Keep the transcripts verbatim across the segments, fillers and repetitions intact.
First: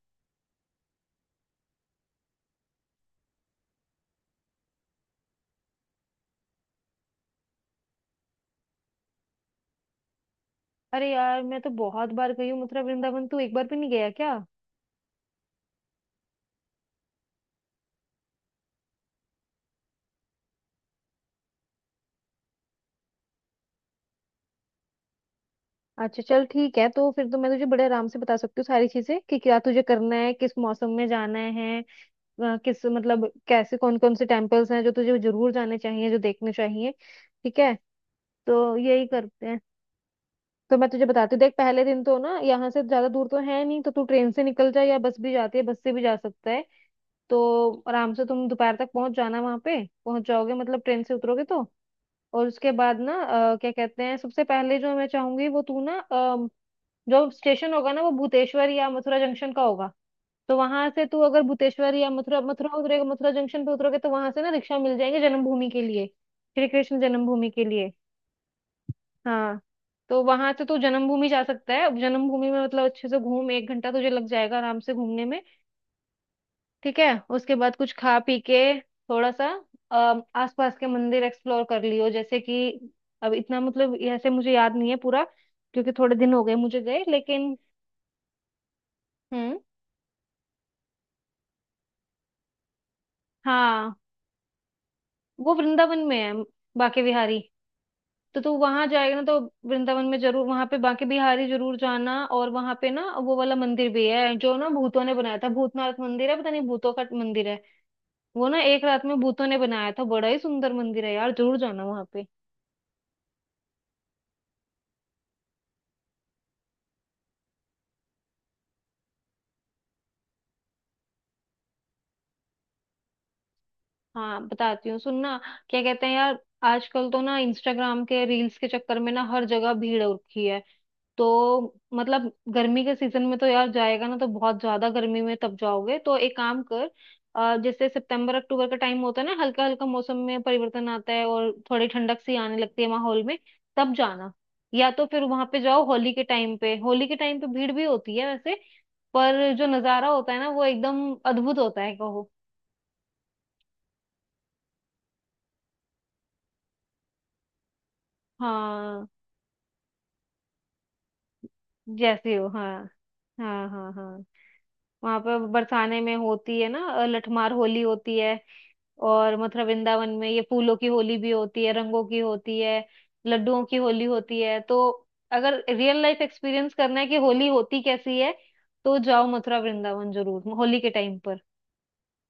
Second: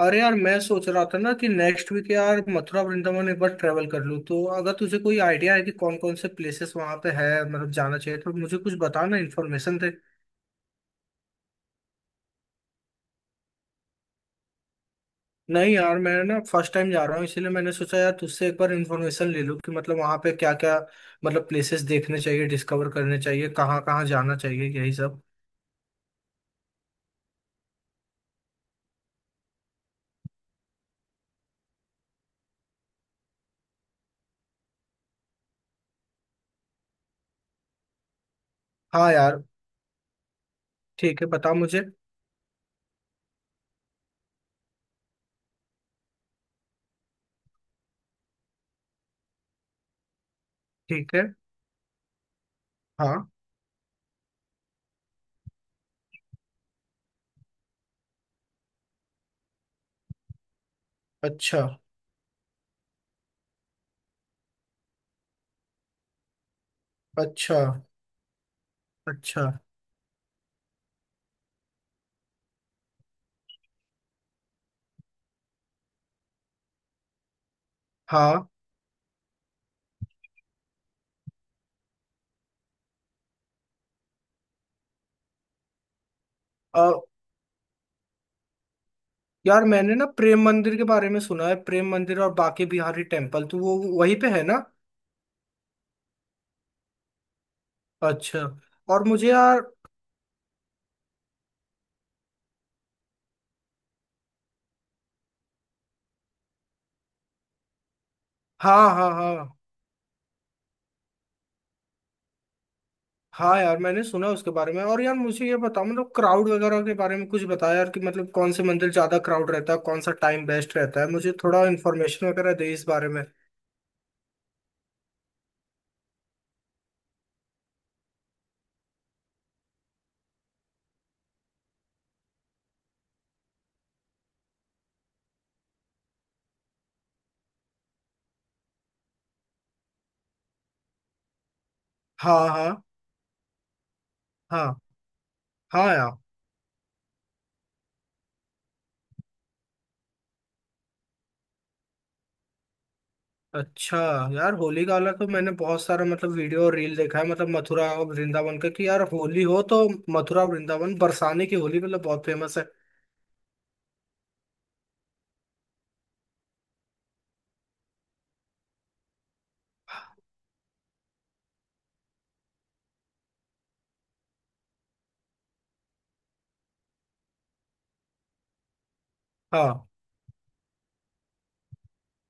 अरे यार, मैं सोच रहा था ना कि नेक्स्ट वीक यार मथुरा वृंदावन एक बार ट्रेवल कर लूँ। तो अगर तुझे कोई आइडिया है कि कौन कौन से प्लेसेस वहाँ पे है मतलब जाना चाहिए तो मुझे कुछ बताना, इन्फॉर्मेशन दे। अरे यार मैं तो बहुत बार गई हूँ मथुरा वृंदावन। तू एक बार भी नहीं गया क्या? नहीं यार, मैं ना फर्स्ट टाइम जा रहा हूँ, इसीलिए मैंने सोचा यार तुझसे एक बार इन्फॉर्मेशन ले लूँ कि मतलब वहाँ पे क्या क्या मतलब प्लेसेस देखने चाहिए, डिस्कवर करने चाहिए, कहाँ कहाँ जाना चाहिए, यही सब। अच्छा चल ठीक है, तो फिर तो मैं तुझे बड़े आराम से बता सकती हूँ सारी चीजें कि क्या तुझे करना है, किस मौसम में जाना है, अ, किस मतलब कैसे, कौन कौन से टेम्पल्स हैं जो तुझे जरूर जाने चाहिए, जो देखने चाहिए। ठीक है, तो यही हाँ यार। करते हैं। तो मैं तुझे ठीक है, बताती हूँ, बता देख मुझे। पहले दिन तो ना यहाँ से ज्यादा दूर तो है नहीं, तो तू ट्रेन से निकल जाए या बस भी जाती है, बस से भी जा सकता है। तो आराम से तुम दोपहर तक पहुंच जाना, वहां पे पहुंच जाओगे मतलब ट्रेन से ठीक है। उतरोगे तो। और उसके बाद ना हाँ। अ, क्या कहते हैं, सबसे पहले जो मैं चाहूंगी वो तू ना, अ, जो स्टेशन होगा ना वो भूतेश्वर या मथुरा जंक्शन का होगा। तो वहां से तू अगर अच्छा, भूतेश्वर या मथुरा मथुरा उतरेगा, मथुरा जंक्शन पे उतरोगे तो वहां से ना रिक्शा मिल जाएंगे, जन्मभूमि के लिए, श्री कृष्ण जन्मभूमि अच्छा, के लिए। अच्छा। हाँ, तो वहां से तू जन्मभूमि जा सकता है, जन्मभूमि में मतलब अच्छे से घूम, एक घंटा तुझे लग जाएगा आराम से घूमने में। ठीक है, उसके बाद कुछ खा पी हाँ के थोड़ा सा, अम, आसपास के मंदिर एक्सप्लोर कर लियो, जैसे कि अब इतना मतलब ऐसे मुझे याद नहीं है पूरा, क्योंकि थोड़े दिन हो गए मुझे गए, लेकिन। हम्म। यार, मैंने ना प्रेम मंदिर के बारे में सुना है। प्रेम मंदिर और बाके बिहारी टेम्पल, तो वो हाँ, वहीं पे है ना? वो वृंदावन में है बांके बिहारी। अच्छा। तो तू वहां और जाएगा ना, मुझे तो यार। वृंदावन में जरूर वहां पे बांके बिहारी जरूर जाना। और वहां पे ना वो वाला मंदिर भी है जो ना भूतों ने बनाया था, भूतनाथ मंदिर है, पता नहीं भूतों का मंदिर है, वो ना एक हाँ रात हाँ में भूतों हाँ। ने बनाया था। बड़ा ही सुंदर मंदिर है यार, जरूर जाना वहां पे। हाँ यार मैंने सुना उसके बारे में। और यार मुझे ये बताओ मतलब क्राउड वगैरह के बारे में कुछ बताया यार, कि मतलब कौन से मंदिर ज्यादा क्राउड रहता है, कौन सा टाइम बेस्ट रहता है, मुझे थोड़ा इन्फॉर्मेशन वगैरह दे इस बारे में। हाँ बताती हूँ, सुनना। क्या कहते हैं यार, आजकल तो ना इंस्टाग्राम के रील्स के चक्कर में ना हर जगह भीड़ हो रखी है। तो मतलब गर्मी के सीजन में तो यार जाएगा ना तो बहुत ज्यादा गर्मी में तब जाओगे, तो एक काम कर, अ, जैसे सितंबर अक्टूबर का टाइम होता है ना, हल्का हल्का मौसम में परिवर्तन आता है और थोड़ी ठंडक सी हाँ आने हाँ लगती है माहौल में, तब जाना। हाँ। या तो फिर वहां पे जाओ हाँ होली यार। के टाइम पे, होली के टाइम पे भीड़ भी होती है वैसे, पर जो नजारा होता है ना वो एकदम अद्भुत होता है, कहो। अच्छा यार, होली का अलग तो मैंने बहुत सारा मतलब वीडियो और रील देखा है मतलब मथुरा और वृंदावन का कि यार हाँ होली हो तो मथुरा और वृंदावन बरसाने की होली मतलब बहुत जैसे हो, फेमस है। हाँ हाँ हाँ। हाँ वहां पर बरसाने में होती है ना अ, लठमार होली होती है। और मथुरा वृंदावन में ये फूलों की होली भी होती है, रंगों की होती है, लड्डुओं की होली होती है। तो अगर रियल लाइफ एक्सपीरियंस करना है कि होली होती कैसी है, तो जाओ मथुरा हाँ। वृंदावन जरूर होली के टाइम पर।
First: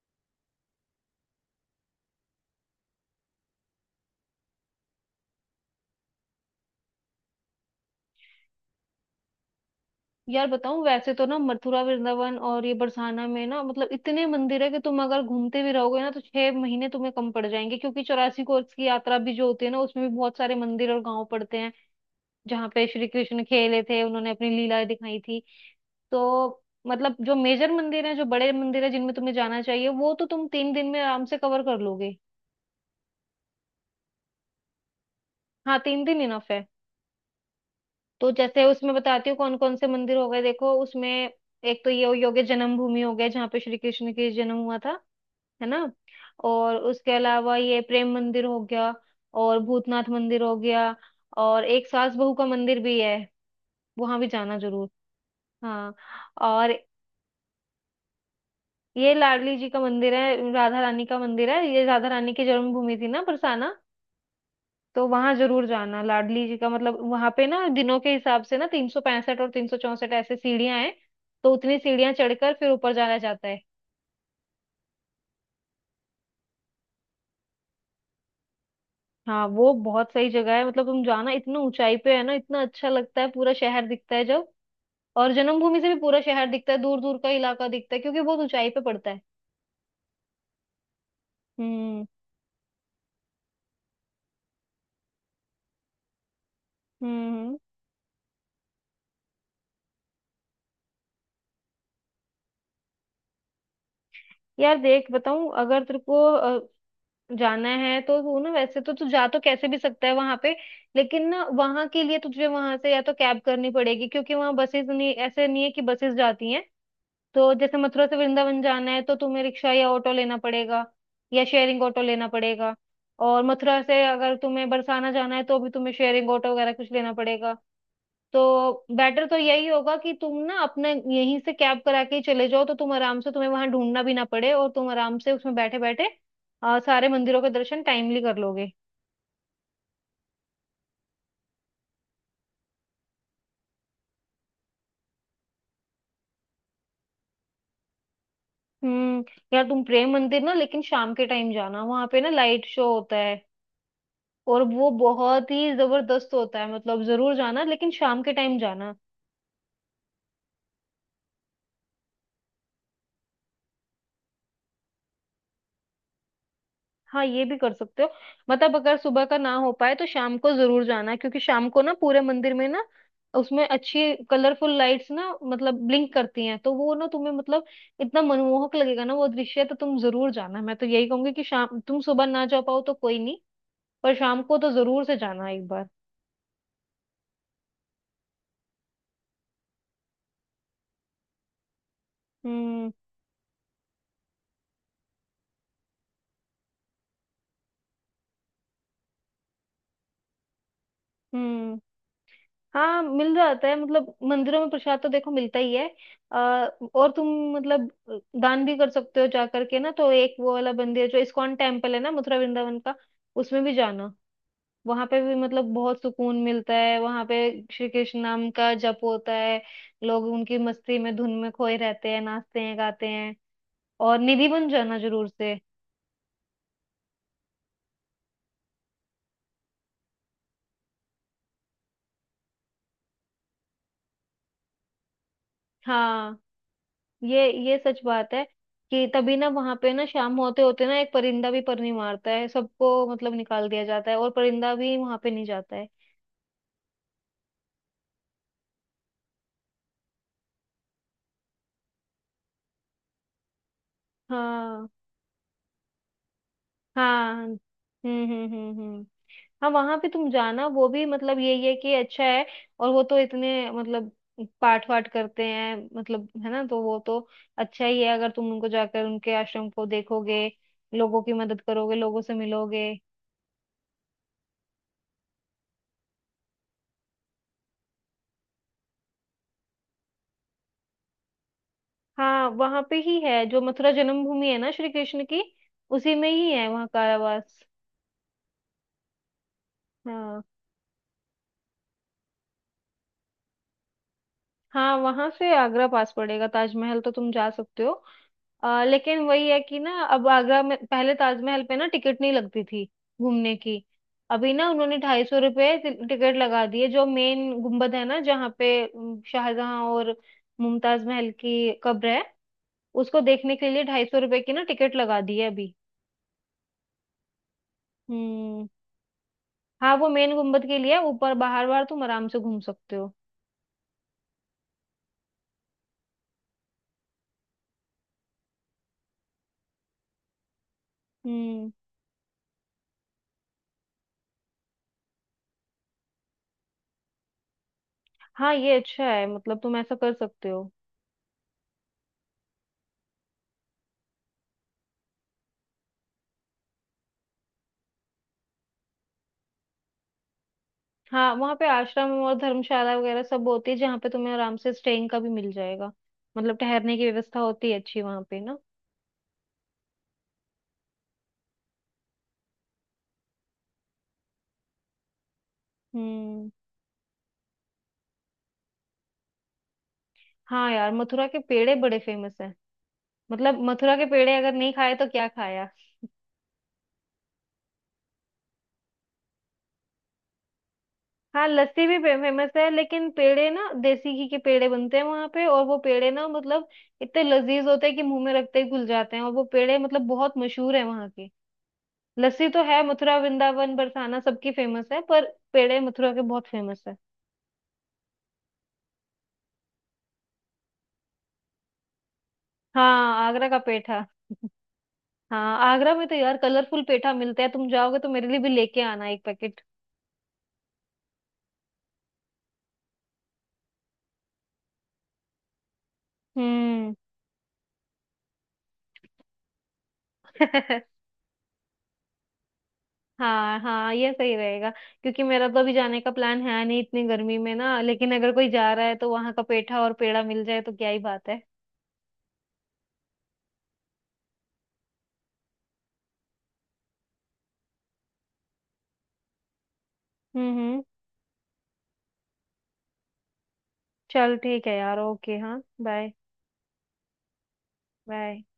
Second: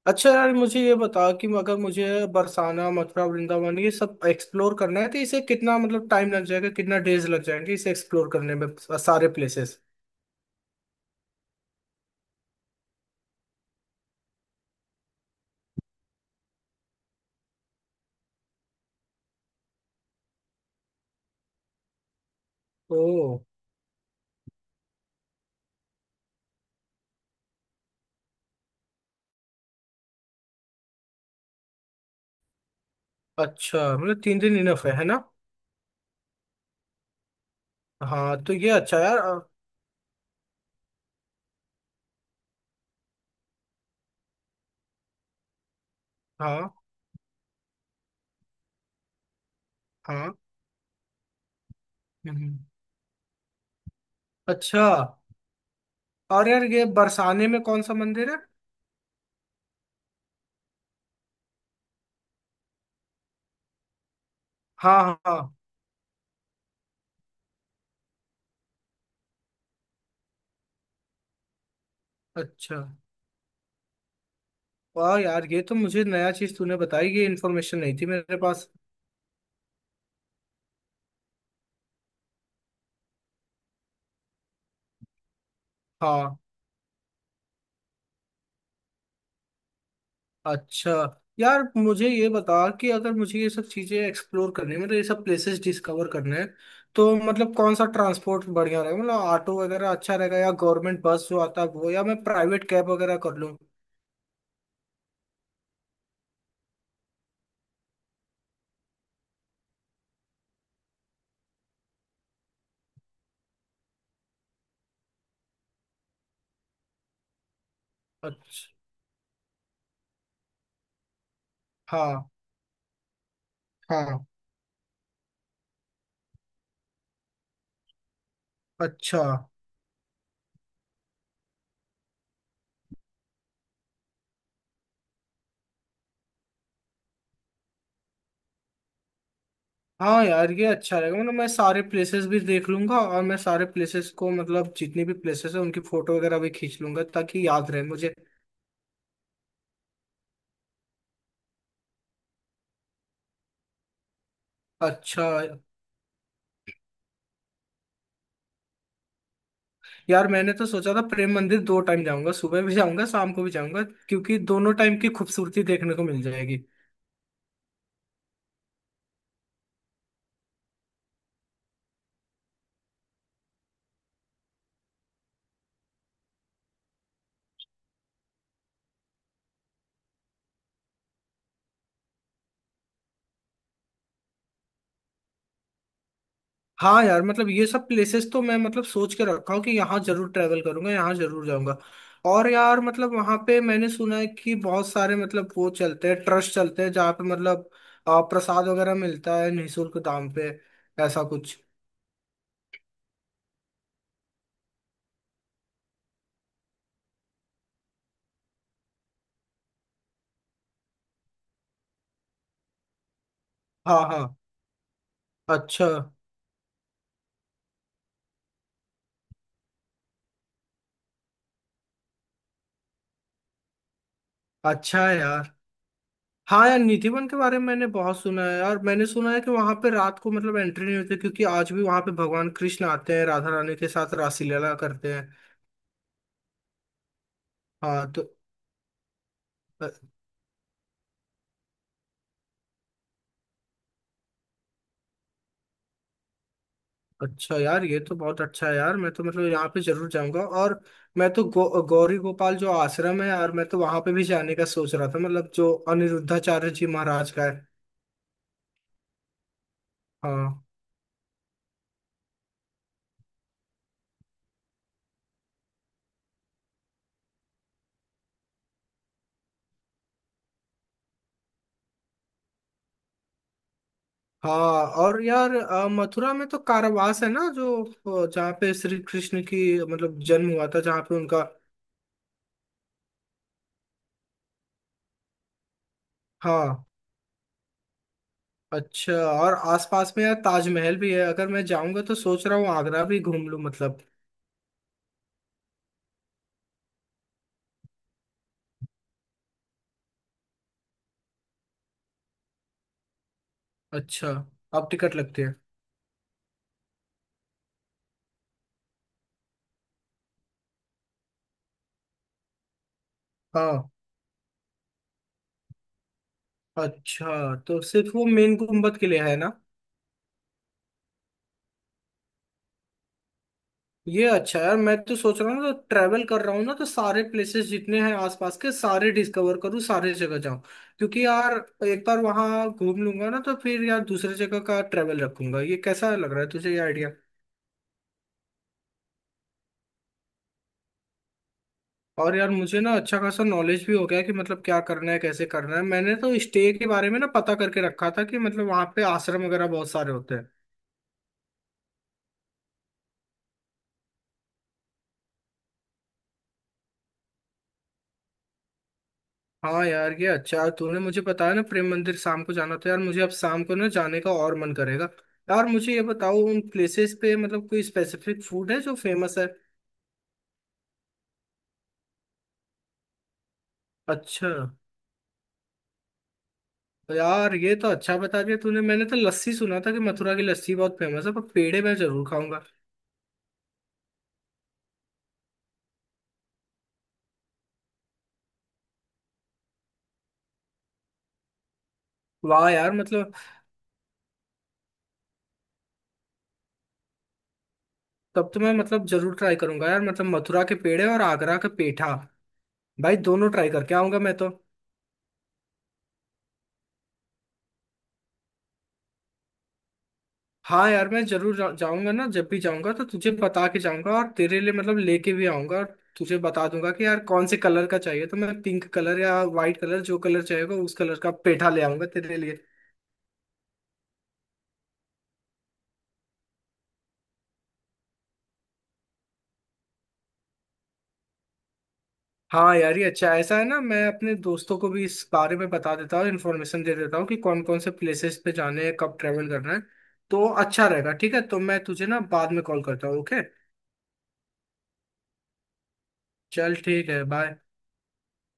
अच्छा यार मुझे ये बता कि अगर मुझे बरसाना मथुरा वृंदावन ये सब एक्सप्लोर करना है तो इसे कितना मतलब टाइम लग जाएगा, कितना डेज लग जाएंगे इसे एक्सप्लोर करने में, सारे प्लेसेस। यार बताऊं, वैसे तो ना मथुरा वृंदावन और ये बरसाना में ना मतलब इतने मंदिर है कि तुम अगर घूमते भी रहोगे ना, तो छह महीने तुम्हें कम पड़ जाएंगे, क्योंकि चौरासी कोर्स की यात्रा भी जो होती है ना उसमें भी बहुत सारे मंदिर और गांव पड़ते हैं, जहाँ पे ओ। श्री कृष्ण खेले थे, उन्होंने अपनी लीला दिखाई थी। तो मतलब जो मेजर मंदिर है, जो बड़े मंदिर है, जिनमें तुम्हें जाना चाहिए, वो तो तुम तीन दिन में आराम से कवर कर लोगे। अच्छा, मतलब तीन दिन इनफ है है ना? हाँ, तीन दिन इनफ है। तो हाँ तो जैसे ये उसमें अच्छा यार। बताती हूँ अ, कौन कौन से मंदिर हो गए, देखो उसमें एक तो ये हो गया जन्मभूमि हो गया, जहाँ पे श्री कृष्ण के जन्म हुआ था, है ना। हाँ। और उसके अलावा ये प्रेम मंदिर हो गया, और भूतनाथ हाँ। मंदिर हो गया, और एक सास बहू का हम्म। मंदिर भी है, वहां भी जाना अच्छा। जरूर। हाँ, और यार और ये बरसाने में कौन सा मंदिर है? ये लाडली जी का मंदिर है, राधा रानी का मंदिर है, ये राधा रानी की जन्मभूमि थी ना बरसाना। हाँ तो हाँ वहां हाँ। जरूर जाना लाडली जी का, मतलब वहां पे ना दिनों के हिसाब से ना तीन सौ पैंसठ और तीन सौ चौसठ ऐसे सीढ़ियां हैं। तो उतनी सीढ़ियां चढ़कर फिर अच्छा। ऊपर जाया जाता है। वाह यार, ये तो मुझे नया चीज तूने बताई, ये इन्फॉर्मेशन नहीं थी मेरे पास। हाँ, वो बहुत सही जगह है मतलब, तुम जाना, इतना ऊंचाई पे है ना, इतना अच्छा लगता है, पूरा शहर दिखता है जब। और जन्मभूमि से भी पूरा हाँ। शहर दिखता है, दूर दूर का इलाका दिखता है, क्योंकि बहुत ऊंचाई पे पड़ता है। अच्छा। यार हम्म। मुझे ये बता कि अगर मुझे ये सब चीजें एक्सप्लोर करनी है मतलब ये सब प्लेसेस डिस्कवर करने हैं तो मतलब हम्म। कौन सा ट्रांसपोर्ट बढ़िया रहेगा, मतलब ऑटो वगैरह अच्छा रहेगा या गवर्नमेंट बस जो आता है वो, या मैं प्राइवेट कैब वगैरह कर लूँ? यार देख बताऊं, अगर तेरे को अ, जाना है तो तू ना, वैसे तो तू जा तो कैसे भी सकता है वहां पे, लेकिन ना वहां के लिए तुझे वहां से या तो कैब करनी पड़ेगी, क्योंकि वहां बसेस नहीं, ऐसे नहीं है कि बसेस जाती हैं। तो जैसे मथुरा से वृंदावन अच्छा। जाना है तो तुम्हें रिक्शा या ऑटो लेना पड़ेगा, या शेयरिंग ऑटो लेना हाँ। पड़ेगा। और मथुरा से हाँ। अगर तुम्हें बरसाना जाना है तो भी तुम्हें शेयरिंग ऑटो वगैरह कुछ लेना पड़ेगा। तो अच्छा। बेटर तो यही होगा कि तुम ना अपने यहीं से कैब करा के ही चले जाओ, तो तुम आराम से, तुम्हें वहां ढूंढना भी ना पड़े और तुम आराम से उसमें बैठे बैठे सारे मंदिरों के दर्शन टाइमली कर लोगे। हाँ यार ये अच्छा रहेगा, मतलब मैं सारे प्लेसेस भी देख लूंगा और मैं सारे प्लेसेस को मतलब जितनी भी प्लेसेस है उनकी फोटो वगैरह भी खींच लूंगा ताकि याद रहे मुझे। हम्म। यार तुम प्रेम मंदिर ना, लेकिन शाम के टाइम जाना, वहां पे ना लाइट शो होता है, और वो अच्छा। बहुत ही जबरदस्त होता है। मतलब जरूर जाना लेकिन शाम के टाइम जाना। यार मैंने तो सोचा था प्रेम मंदिर दो टाइम जाऊंगा, सुबह भी जाऊंगा शाम को भी जाऊंगा, क्योंकि दोनों टाइम की खूबसूरती देखने को मिल जाएगी। हाँ, ये भी कर सकते हो, मतलब अगर सुबह का ना हो पाए तो शाम को जरूर जाना, क्योंकि शाम को ना पूरे मंदिर में ना उसमें अच्छी कलरफुल लाइट्स ना मतलब ब्लिंक करती हैं, तो वो ना तुम्हें मतलब इतना मनमोहक लगेगा ना वो दृश्य, तो तुम जरूर जाना। मैं तो यही कहूंगी कि शाम, तुम सुबह ना जा पाओ तो कोई नहीं, पर शाम को तो जरूर से जाना एक बार। हाँ यार मतलब ये सब प्लेसेस तो मैं मतलब सोच के रखा हूँ कि यहाँ जरूर ट्रैवल करूंगा, यहाँ जरूर जाऊंगा। और यार हम्म। मतलब वहाँ पे मैंने सुना है कि बहुत सारे मतलब वो चलते हैं, ट्रस्ट चलते हैं जहाँ पे मतलब आ, प्रसाद वगैरह मिलता है निःशुल्क दाम पे, ऐसा कुछ। हम्म। हाँ मिल जाता है, मतलब मंदिरों में प्रसाद तो देखो मिलता ही है। अ, और तुम मतलब दान भी कर सकते हो जा करके ना। तो एक वो वाला मंदिर जो इस्कॉन टेम्पल है ना मथुरा वृंदावन का, उसमें भी हाँ जाना, हाँ। वहां पे भी मतलब अच्छा। बहुत सुकून मिलता है वहां पे, श्री कृष्ण नाम का जप होता है, लोग उनकी मस्ती में धुन में खोए रहते हैं, नाचते हैं गाते हैं। और निधि वन जाना अच्छा है जरूर यार। से। हाँ यार निधिवन के बारे में मैंने बहुत सुना है यार, मैंने सुना है कि वहां पे रात को मतलब एंट्री नहीं होती, क्योंकि आज भी वहां पे भगवान कृष्ण आते हैं राधा रानी के साथ रासलीला करते हैं। हाँ, ये ये सच हाँ तो बात है कि तभी ना वहां पे ना शाम होते होते ना एक परिंदा भी पर नहीं मारता है, सबको मतलब निकाल दिया जाता है और परिंदा भी वहां पे नहीं जाता है। अच्छा यार, ये तो बहुत अच्छा है यार, मैं तो मतलब यहाँ पे जरूर जाऊंगा। और मैं तो गौ, गौरी गोपाल जो आश्रम है यार मैं तो वहां पे भी जाने का हाँ सोच रहा था, मतलब जो अनिरुद्धाचार्य जी महाराज हाँ। का हम्म है। हम्म हम्म हम्म। हाँ वहां पे तुम हाँ जाना, वो भी मतलब यही है कि अच्छा है। और वो तो इतने मतलब पाठ वाठ करते हैं, मतलब है ना, तो वो तो अच्छा ही है अगर तुम उनको जाकर उनके आश्रम को देखोगे, लोगों की मदद करोगे, लोगों से मिलोगे। हाँ। और यार, अ, मथुरा में तो कारावास है ना जो, अ, जहाँ पे श्री कृष्ण की मतलब जन्म हुआ था, जहाँ पे उनका। हाँ वहां पे ही है, जो मथुरा जन्मभूमि है ना श्री कृष्ण की, उसी में ही है हाँ। वहाँ कारावास। अच्छा, और आसपास में यार हाँ, ताजमहल भी है, अगर मैं जाऊंगा तो सोच रहा हूँ आगरा भी घूम लूँ मतलब। हाँ वहां से आगरा पास पड़ेगा, ताजमहल तो तुम जा सकते हो। आ, लेकिन वही है कि ना, अब आगरा में पहले ताजमहल पे ना टिकट नहीं लगती थी घूमने की, अच्छा। अभी ना अब उन्होंने टिकट ढाई सौ लगती है? रुपये टिकट लगा दी है। जो मेन गुम्बद है ना, जहाँ पे उम, शाहजहां और मुमताज महल की कब्र है, उसको देखने के लिए हाँ। ढाई सौ रुपये की ना टिकट लगा दी है अभी। अच्छा, तो सिर्फ वो मेन हम्म। गुम्बद किले है ना? हाँ वो मेन गुम्बद के लिए है, ऊपर बाहर बाहर तुम आराम से घूम सकते हो। ये अच्छा है यार, मैं तो सोच रहा हूँ ना तो ट्रैवल कर रहा हूँ ना तो सारे प्लेसेस जितने हैं आसपास के सारे डिस्कवर करूँ, सारे जगह जाऊँ, क्योंकि यार हम्म। एक बार वहाँ घूम लूंगा ना तो फिर यार दूसरे जगह का ट्रैवल रखूंगा। ये कैसा लग रहा है तुझे ये आइडिया? हाँ ये अच्छा है, मतलब तुम ऐसा कर सकते हो। और यार मुझे ना अच्छा खासा नॉलेज भी हो गया कि मतलब क्या करना है कैसे करना है, मैंने तो स्टे के बारे में ना पता करके रखा था कि मतलब वहाँ पे आश्रम वगैरह बहुत सारे होते हैं। हाँ वहाँ पे आश्रम और धर्मशाला वगैरह सब होती है, जहाँ पे तुम्हें आराम से स्टेइंग का भी मिल जाएगा, मतलब ठहरने की व्यवस्था होती है अच्छी वहाँ पे ना। हाँ यार ये अच्छा तूने मुझे बताया ना प्रेम मंदिर शाम को जाना था, यार मुझे अब शाम को ना जाने का और मन करेगा। यार मुझे ये बताओ हम्म। उन प्लेसेस पे मतलब कोई स्पेसिफिक फूड है जो फेमस है? हाँ यार मथुरा के पेड़े बड़े फेमस हैं, मतलब मथुरा के पेड़े अच्छा। अगर नहीं खाए तो क्या खाया। तो यार ये तो अच्छा बता दिया तूने, मैंने तो लस्सी सुना था कि मथुरा की लस्सी बहुत फेमस है, पर हाँ पेड़े लस्सी मैं भी जरूर फेमस खाऊंगा। है लेकिन पेड़े ना देसी घी के पेड़े बनते हैं वहां पे, और वो पेड़े ना मतलब इतने लजीज होते हैं कि मुंह में रखते ही घुल जाते हैं, और वो पेड़े मतलब बहुत मशहूर है वहां के। लस्सी तो वाह है यार मथुरा मतलब वृंदावन बरसाना सबकी फेमस है, पर पेड़े मथुरा के बहुत फेमस है। तब तो मैं मतलब जरूर ट्राई करूंगा यार, मतलब मथुरा के पेड़े और आगरा का पेठा, भाई हाँ आगरा दोनों का ट्राई करके पेठा। आऊंगा मैं तो। हाँ आगरा में तो यार कलरफुल पेठा मिलता है, तुम जाओगे तो मेरे लिए भी लेके आना एक पैकेट। हाँ यार मैं जरूर जा, जाऊंगा, ना जब भी जाऊंगा तो तुझे बता के जाऊंगा और तेरे लिए मतलब लेके भी आऊंगा, और तुझे बता दूंगा हम्म। कि यार कौन से कलर का चाहिए, तो मैं पिंक कलर या वाइट कलर जो कलर चाहिएगा उस कलर का पेठा ले आऊंगा तेरे लिए। हाँ हाँ ये सही रहेगा, क्योंकि मेरा तो अभी जाने का प्लान है नहीं इतनी गर्मी में ना, लेकिन अगर कोई जा रहा है तो वहां का पेठा और पेड़ा मिल जाए तो क्या ही बात है। हाँ यार ये अच्छा है। ऐसा है ना, मैं अपने दोस्तों को भी इस बारे में बता देता हूँ, इन्फॉर्मेशन दे देता हूँ कि कौन कौन से प्लेसेस पे जाने हैं, कब ट्रेवल करना है, तो हम्म। हम्म। अच्छा रहेगा। ठीक है, तो मैं तुझे ना बाद में कॉल करता हूँ, ओके। चल ठीक है यार, ओके, हाँ बाय। चल ठीक है, बाय। बाय।